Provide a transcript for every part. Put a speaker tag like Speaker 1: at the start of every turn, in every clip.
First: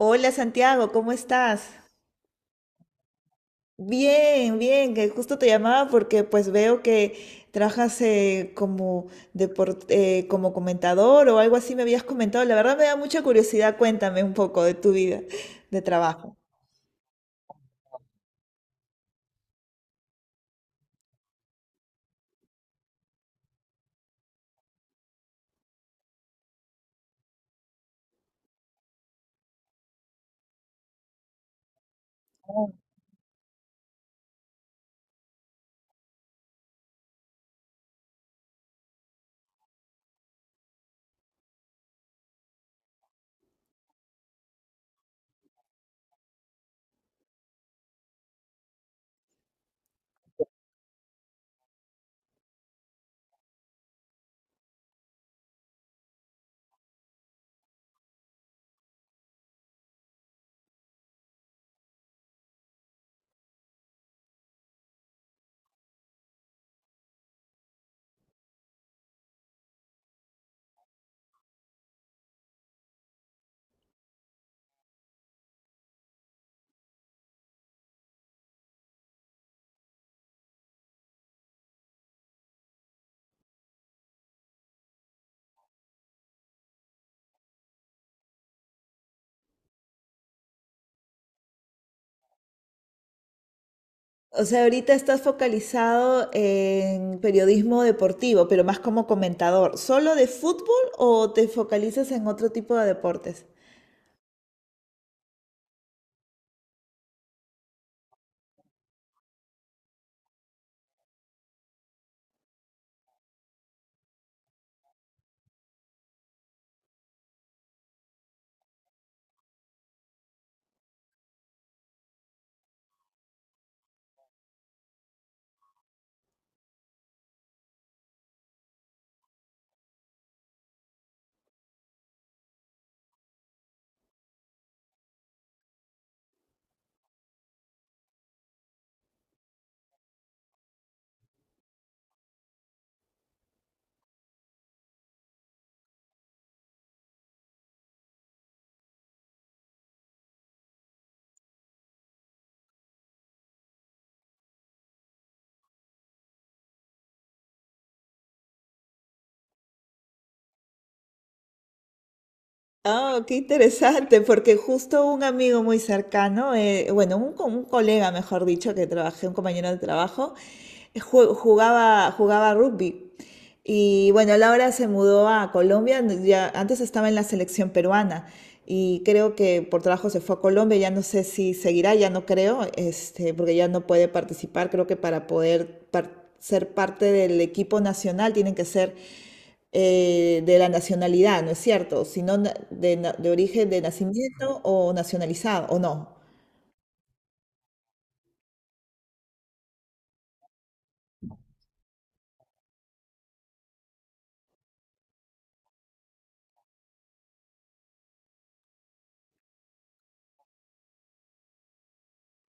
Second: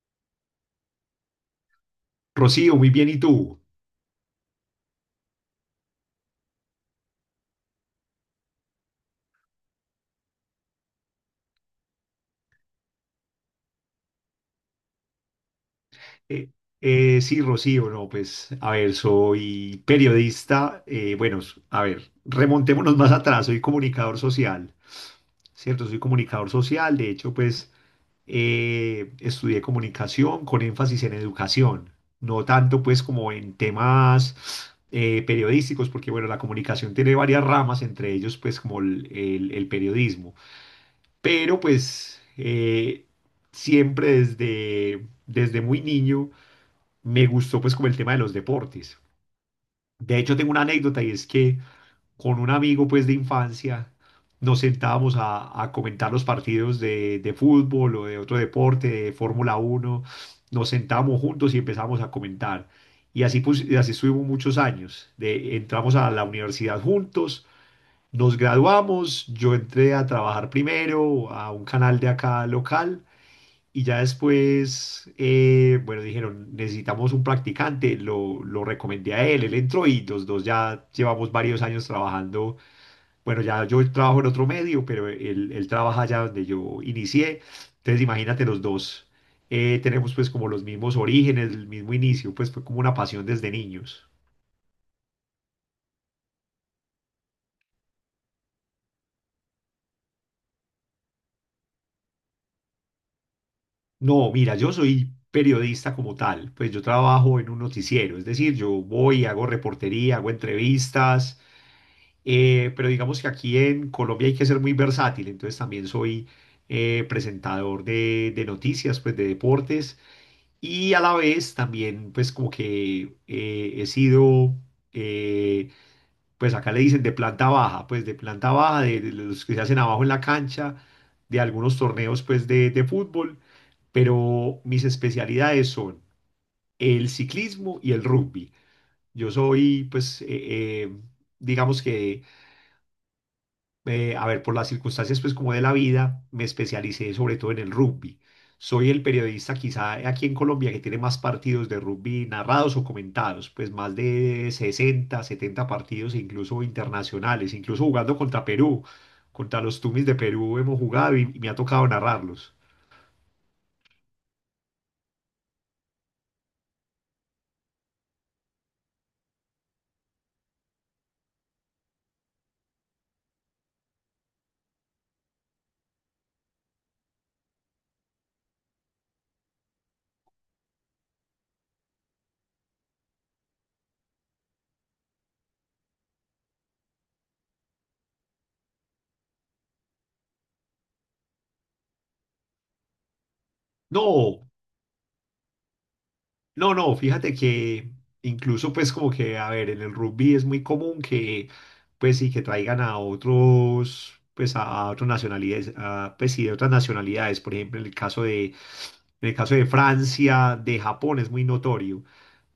Speaker 1: Hola Santiago, ¿cómo estás?
Speaker 2: Rocío, muy bien, ¿y tú?
Speaker 1: Bien, bien, que justo te llamaba porque pues veo que trabajas como como comentador o algo así me habías comentado. La verdad me da mucha curiosidad, cuéntame un poco de tu vida de trabajo.
Speaker 2: Eh, sí, Rocío, no, pues, a ver, soy periodista, bueno, a ver, remontémonos más atrás, soy comunicador social, ¿cierto? Soy comunicador social, de hecho, pues, estudié comunicación con énfasis en educación, no tanto, pues, como en temas periodísticos, porque, bueno, la comunicación tiene varias ramas, entre ellos, pues, como el periodismo. Pero pues siempre desde muy niño me gustó pues como el tema de los deportes. De hecho tengo una anécdota y es que con un amigo pues de infancia nos sentábamos a comentar los partidos de fútbol o de otro deporte, de Fórmula uno, nos sentábamos juntos y empezamos a comentar. Y así, pues, y así estuvimos muchos años. De, entramos a la universidad juntos, nos graduamos, yo entré a trabajar primero a un canal de acá local y ya después, bueno, dijeron, necesitamos un practicante, lo recomendé a él, él entró y los dos ya llevamos varios años trabajando. Bueno, ya yo trabajo en otro medio, pero él trabaja allá donde yo inicié. Entonces, imagínate los dos. Tenemos pues como los mismos orígenes, el mismo inicio, pues fue como una pasión desde niños.
Speaker 1: O sea, ahorita estás focalizado en periodismo deportivo, pero más como comentador. ¿Solo de fútbol o te focalizas en otro tipo de deportes?
Speaker 2: No, mira, yo soy periodista como tal, pues yo trabajo en un noticiero, es decir, yo voy, hago reportería, hago entrevistas, pero digamos que aquí en Colombia hay que ser muy versátil, entonces también soy presentador de noticias, pues de deportes, y a la vez también pues como que he sido... eh, pues acá le dicen de planta baja, pues de planta baja, de los que se hacen abajo en la cancha, de algunos torneos pues de fútbol, pero mis especialidades son el ciclismo y el rugby. Yo soy pues, eh, digamos que a ver, por las circunstancias pues como de la vida, me especialicé sobre todo en el rugby. Soy el periodista quizá aquí en Colombia que tiene más partidos de rugby narrados o comentados, pues más de 60, 70 partidos e incluso internacionales, incluso jugando contra Perú, contra los Tumis de Perú hemos jugado y me ha tocado narrarlos.
Speaker 1: Ah, qué interesante, porque justo un amigo muy cercano, bueno, un colega, mejor dicho, que trabajé, un compañero de trabajo, jugaba rugby. Y bueno, él ahora se mudó a Colombia, ya, antes estaba en la selección peruana y creo que por trabajo se fue a Colombia, ya no sé si seguirá, ya no creo, este, porque ya no puede participar, creo que para poder ser parte del equipo nacional tienen que ser de la nacionalidad, ¿no es cierto? Sino de origen de
Speaker 2: No,
Speaker 1: nacimiento o nacionalizado, ¿o no?
Speaker 2: no, fíjate que incluso pues como que, a ver, en el rugby es muy común que pues sí, que traigan a otros, pues a otras nacionalidades, a, pues sí, de otras nacionalidades, por ejemplo, en el caso de, en el caso de Francia, de Japón es muy notorio.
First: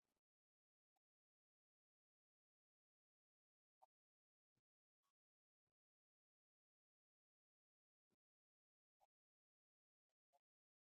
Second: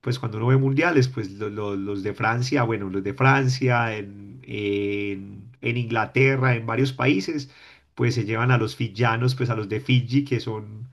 Speaker 2: Pues cuando uno ve mundiales, pues los de Francia, bueno, los de Francia, en Inglaterra, en varios países, pues se llevan a los fiyanos, pues a los de Fiji, que son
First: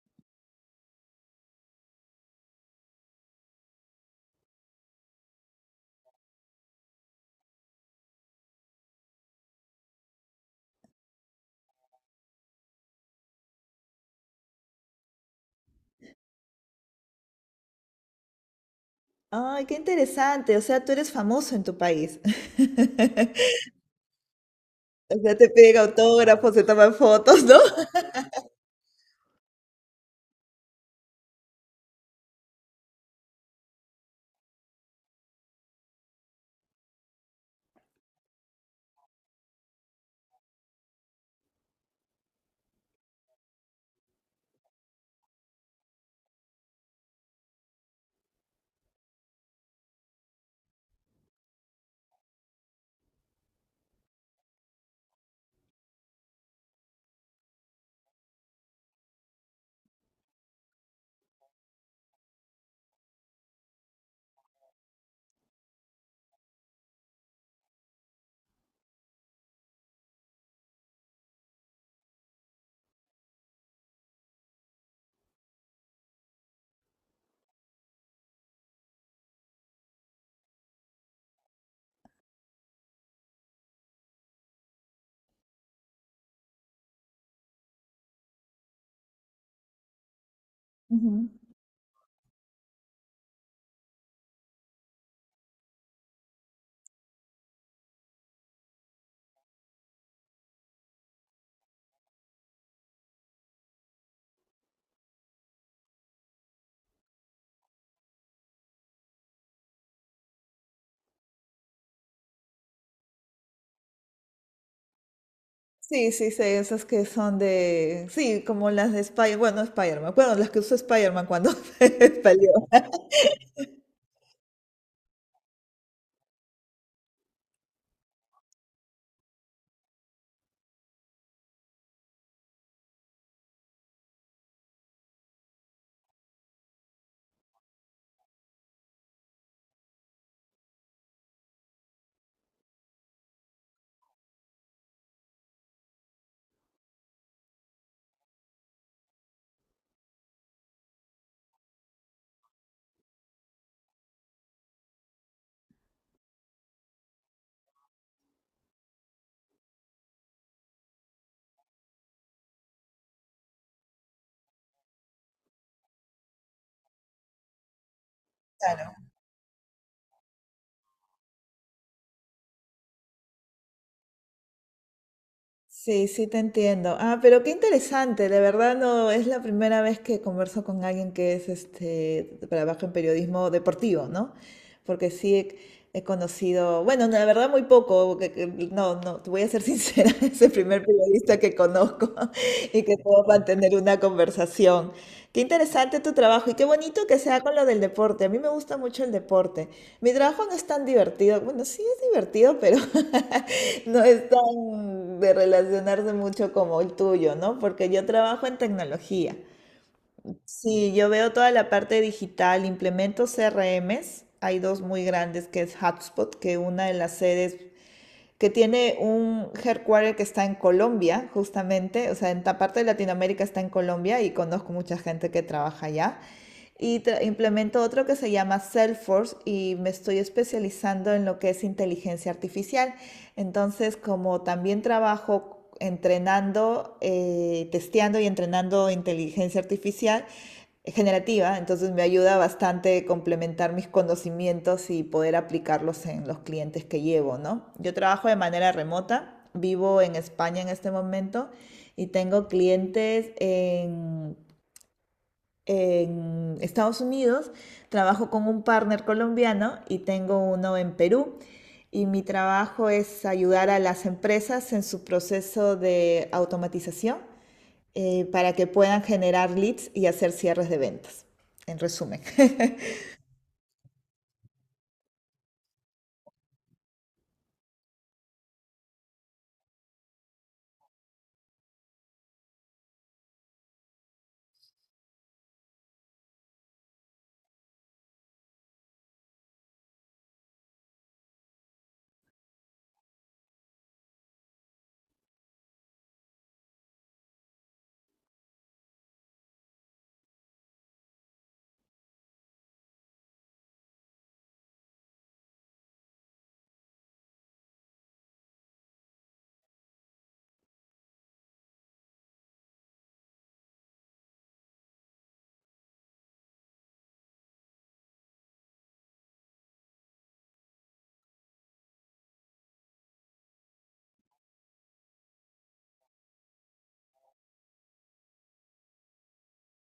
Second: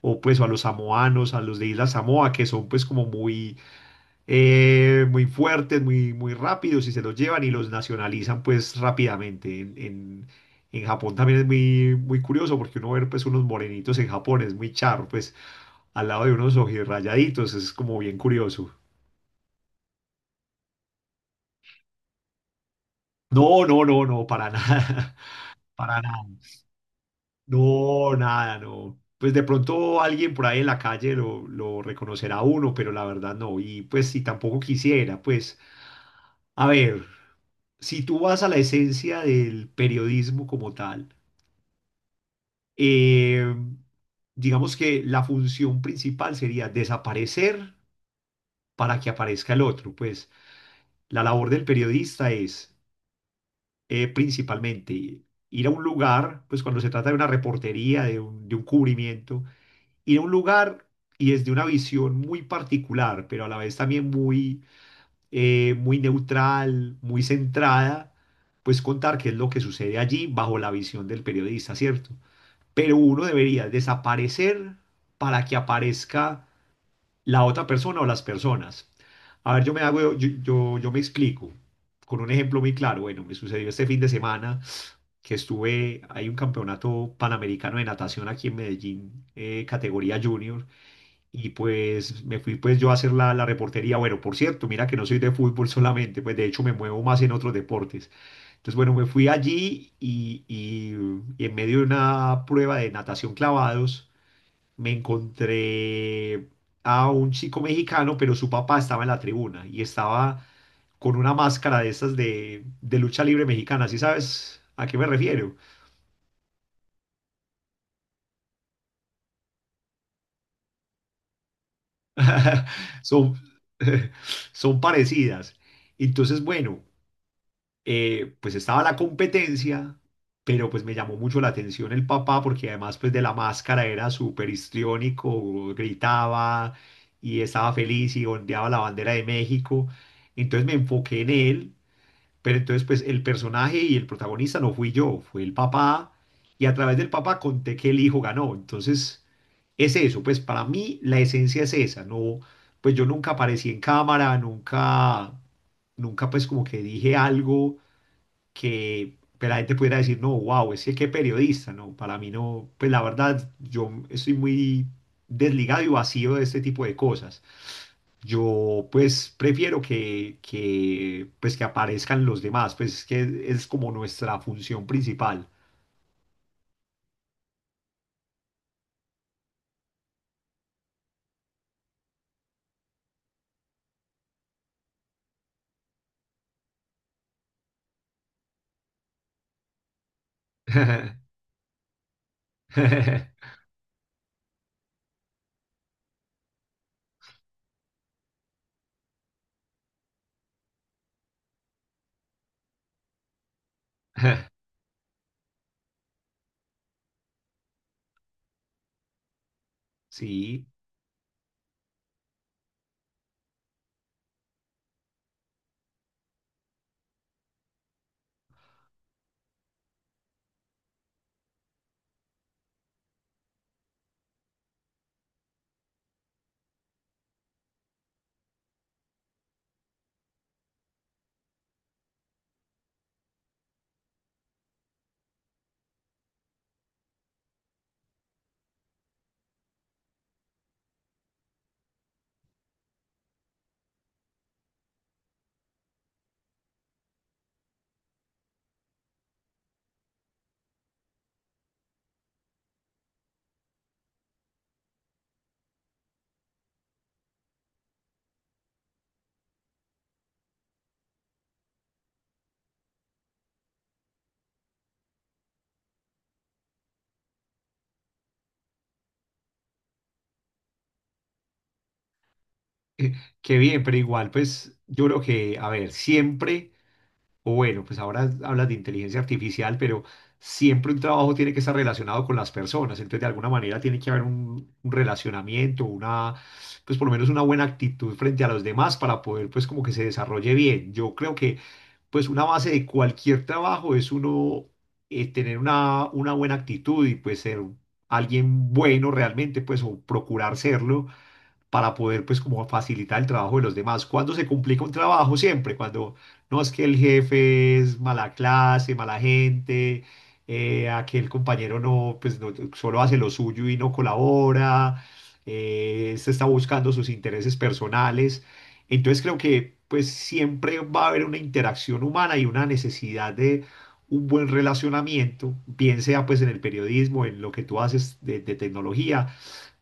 Speaker 2: o pues o a los samoanos, a los de Isla Samoa, que son pues como muy, muy fuertes, muy rápidos y se los llevan y los nacionalizan pues rápidamente. En Japón también es muy, muy curioso porque uno ver pues unos morenitos en Japón es muy charro, pues al lado de unos ojirrayaditos, es como bien curioso.
Speaker 1: Ay, qué interesante. O sea, tú eres famoso en tu país.
Speaker 2: No, no, no, no, para nada,
Speaker 1: O sea, te piden
Speaker 2: para nada.
Speaker 1: autógrafos, se toman fotos, ¿no?
Speaker 2: No, nada, no. Pues de pronto alguien por ahí en la calle lo reconocerá a uno, pero la verdad no. Y pues si tampoco quisiera, pues a ver, si tú vas a la esencia del periodismo como tal, eh, digamos que la función principal sería desaparecer para que aparezca el otro. Pues la labor del periodista es principalmente ir a un lugar, pues cuando se trata de una reportería, de un cubrimiento, ir a un lugar y desde una visión muy particular, pero a la vez también muy, muy neutral, muy centrada, pues contar qué es lo que sucede allí bajo la visión del periodista, ¿cierto? Pero uno debería desaparecer para que aparezca la otra persona o las personas. A ver, yo me hago, yo me explico con un ejemplo muy claro. Bueno, me sucedió este fin de semana que estuve, hay un campeonato panamericano de natación aquí en Medellín, categoría junior,
Speaker 1: Ujú.
Speaker 2: y pues me fui pues yo a hacer la reportería. Bueno, por cierto, mira que no soy de fútbol solamente, pues de hecho me muevo más en otros deportes. Entonces, bueno, me fui allí y en medio de una prueba de natación clavados me encontré a un chico mexicano, pero su papá estaba en la tribuna y estaba con una máscara de estas de lucha libre mexicana. ¿Sí sabes a qué me refiero?
Speaker 1: Sí, sí, sí, esas que son de Sí, como las de Spider-Man, bueno, no Spider-Man, bueno, las que usó Spider-Man cuando salió.
Speaker 2: Son, son parecidas. Entonces, bueno. Pues estaba la competencia, pero pues me llamó mucho la atención el papá porque además pues de la máscara era súper histriónico, gritaba y estaba feliz y ondeaba la bandera de México. Entonces me enfoqué en él, pero entonces pues el personaje y el protagonista no fui yo, fue el papá y a través del papá conté que el hijo ganó. Entonces es eso, pues para mí la esencia es esa, no, pues yo nunca aparecí en cámara, nunca, nunca pues como que dije algo que pues, la gente pudiera decir, no, wow, es que qué periodista, ¿no? Para mí no, pues la verdad, yo estoy muy desligado y vacío de este tipo de cosas. Yo pues prefiero pues, que aparezcan los demás, pues es que es como nuestra función principal.
Speaker 1: Sí, sí, te entiendo. Ah, pero qué interesante, de verdad no es la primera vez que converso con alguien que es este trabaja en periodismo deportivo, ¿no? Porque sí he conocido, bueno, la verdad muy poco, no, no, te voy a ser sincera, es el primer periodista que conozco y que puedo mantener una conversación. Qué interesante tu trabajo y qué bonito que sea con lo del deporte. A mí me gusta mucho el deporte. Mi trabajo no es tan divertido. Bueno, sí es divertido, pero no es tan de relacionarse mucho como el tuyo, ¿no? Porque yo trabajo en tecnología.
Speaker 2: Sí,
Speaker 1: Sí, yo veo toda la parte digital, implemento CRMs. Hay dos muy grandes, que es HubSpot, que una de las sedes que tiene un headquarter que está en Colombia, justamente, o sea, en esta parte de Latinoamérica está en Colombia y conozco mucha gente que trabaja allá. Y implemento otro que se llama Salesforce y me estoy especializando en lo que es inteligencia artificial. Entonces, como también trabajo entrenando, testeando y entrenando inteligencia artificial, es generativa, entonces me ayuda bastante complementar mis conocimientos y poder aplicarlos en los clientes que llevo, ¿no? Yo trabajo de manera remota, vivo en España en este momento y tengo clientes en Estados Unidos, trabajo con un partner colombiano y tengo uno en Perú. Y mi trabajo es ayudar a las empresas en su proceso de automatización para que puedan generar leads y hacer cierres de ventas, en resumen.
Speaker 2: eh, qué bien, pero igual, pues yo creo que, a ver, siempre. O bueno, pues ahora hablas de inteligencia artificial, pero siempre un trabajo tiene que estar relacionado con las personas. Entonces, de alguna manera tiene que haber un relacionamiento, una, pues por lo menos una buena actitud frente a los demás para poder, pues como que se desarrolle bien. Yo creo que, pues una base de cualquier trabajo es uno tener una buena actitud y pues ser alguien bueno realmente, pues o procurar serlo para poder pues como facilitar el trabajo de los demás. ¿Cuando se complica un trabajo? Siempre, cuando no es que el jefe es mala clase, mala gente, aquel compañero no, pues no, solo hace lo suyo y no colabora, este está buscando sus intereses personales. Entonces creo que pues siempre va a haber una interacción humana y una necesidad de un buen relacionamiento, bien sea pues en el periodismo, en lo que tú haces de tecnología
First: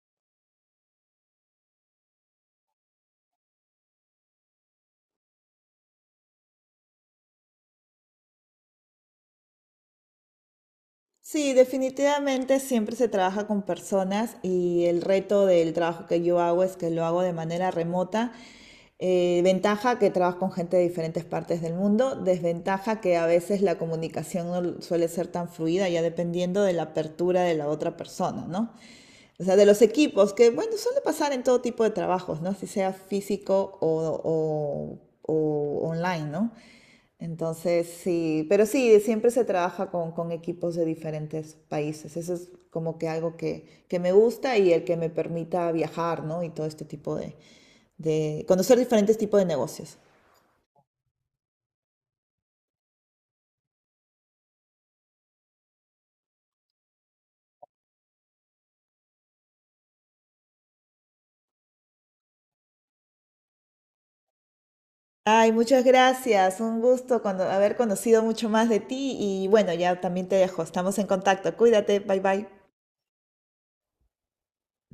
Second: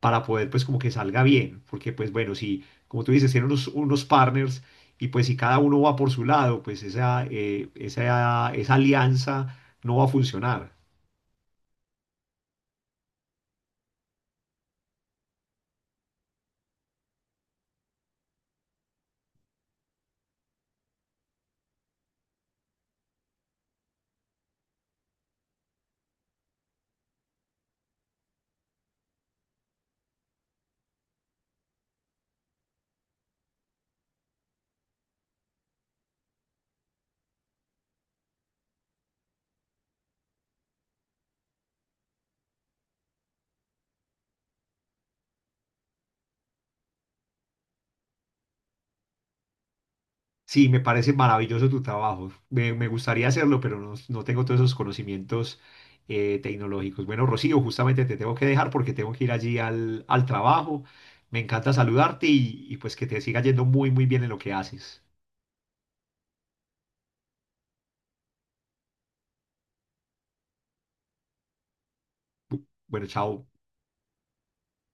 Speaker 2: para poder pues como que salga bien, porque pues bueno, si como tú dices, tienen unos partners y pues si cada uno va por su lado, pues esa, esa alianza no va a funcionar.
Speaker 1: Sí, definitivamente siempre se trabaja con personas y el reto del trabajo que yo hago es que lo hago de manera remota. Ventaja que trabajo con gente de diferentes partes del mundo, desventaja que a veces la comunicación no suele ser tan fluida, ya dependiendo de la apertura de la otra persona, ¿no? O sea, de los equipos, que bueno, suele pasar en todo tipo de trabajos, ¿no? Si sea físico o, o online, ¿no? Entonces, sí, pero sí, siempre se trabaja con equipos de diferentes países. Eso es como que algo que me gusta y el que me permita viajar, ¿no? Y todo este tipo de conocer diferentes tipos de negocios.
Speaker 2: Sí, me parece maravilloso tu trabajo. Me gustaría hacerlo, pero no, no tengo todos esos conocimientos tecnológicos. Bueno, Rocío, justamente te tengo que dejar porque tengo que ir allí al trabajo. Me encanta saludarte y pues que te siga yendo muy, muy bien en lo que haces.
Speaker 1: Ay, muchas gracias. Un gusto haber conocido mucho más de ti y bueno, ya también te dejo. Estamos en contacto. Cuídate. Bye bye.
Speaker 2: Bueno, chao.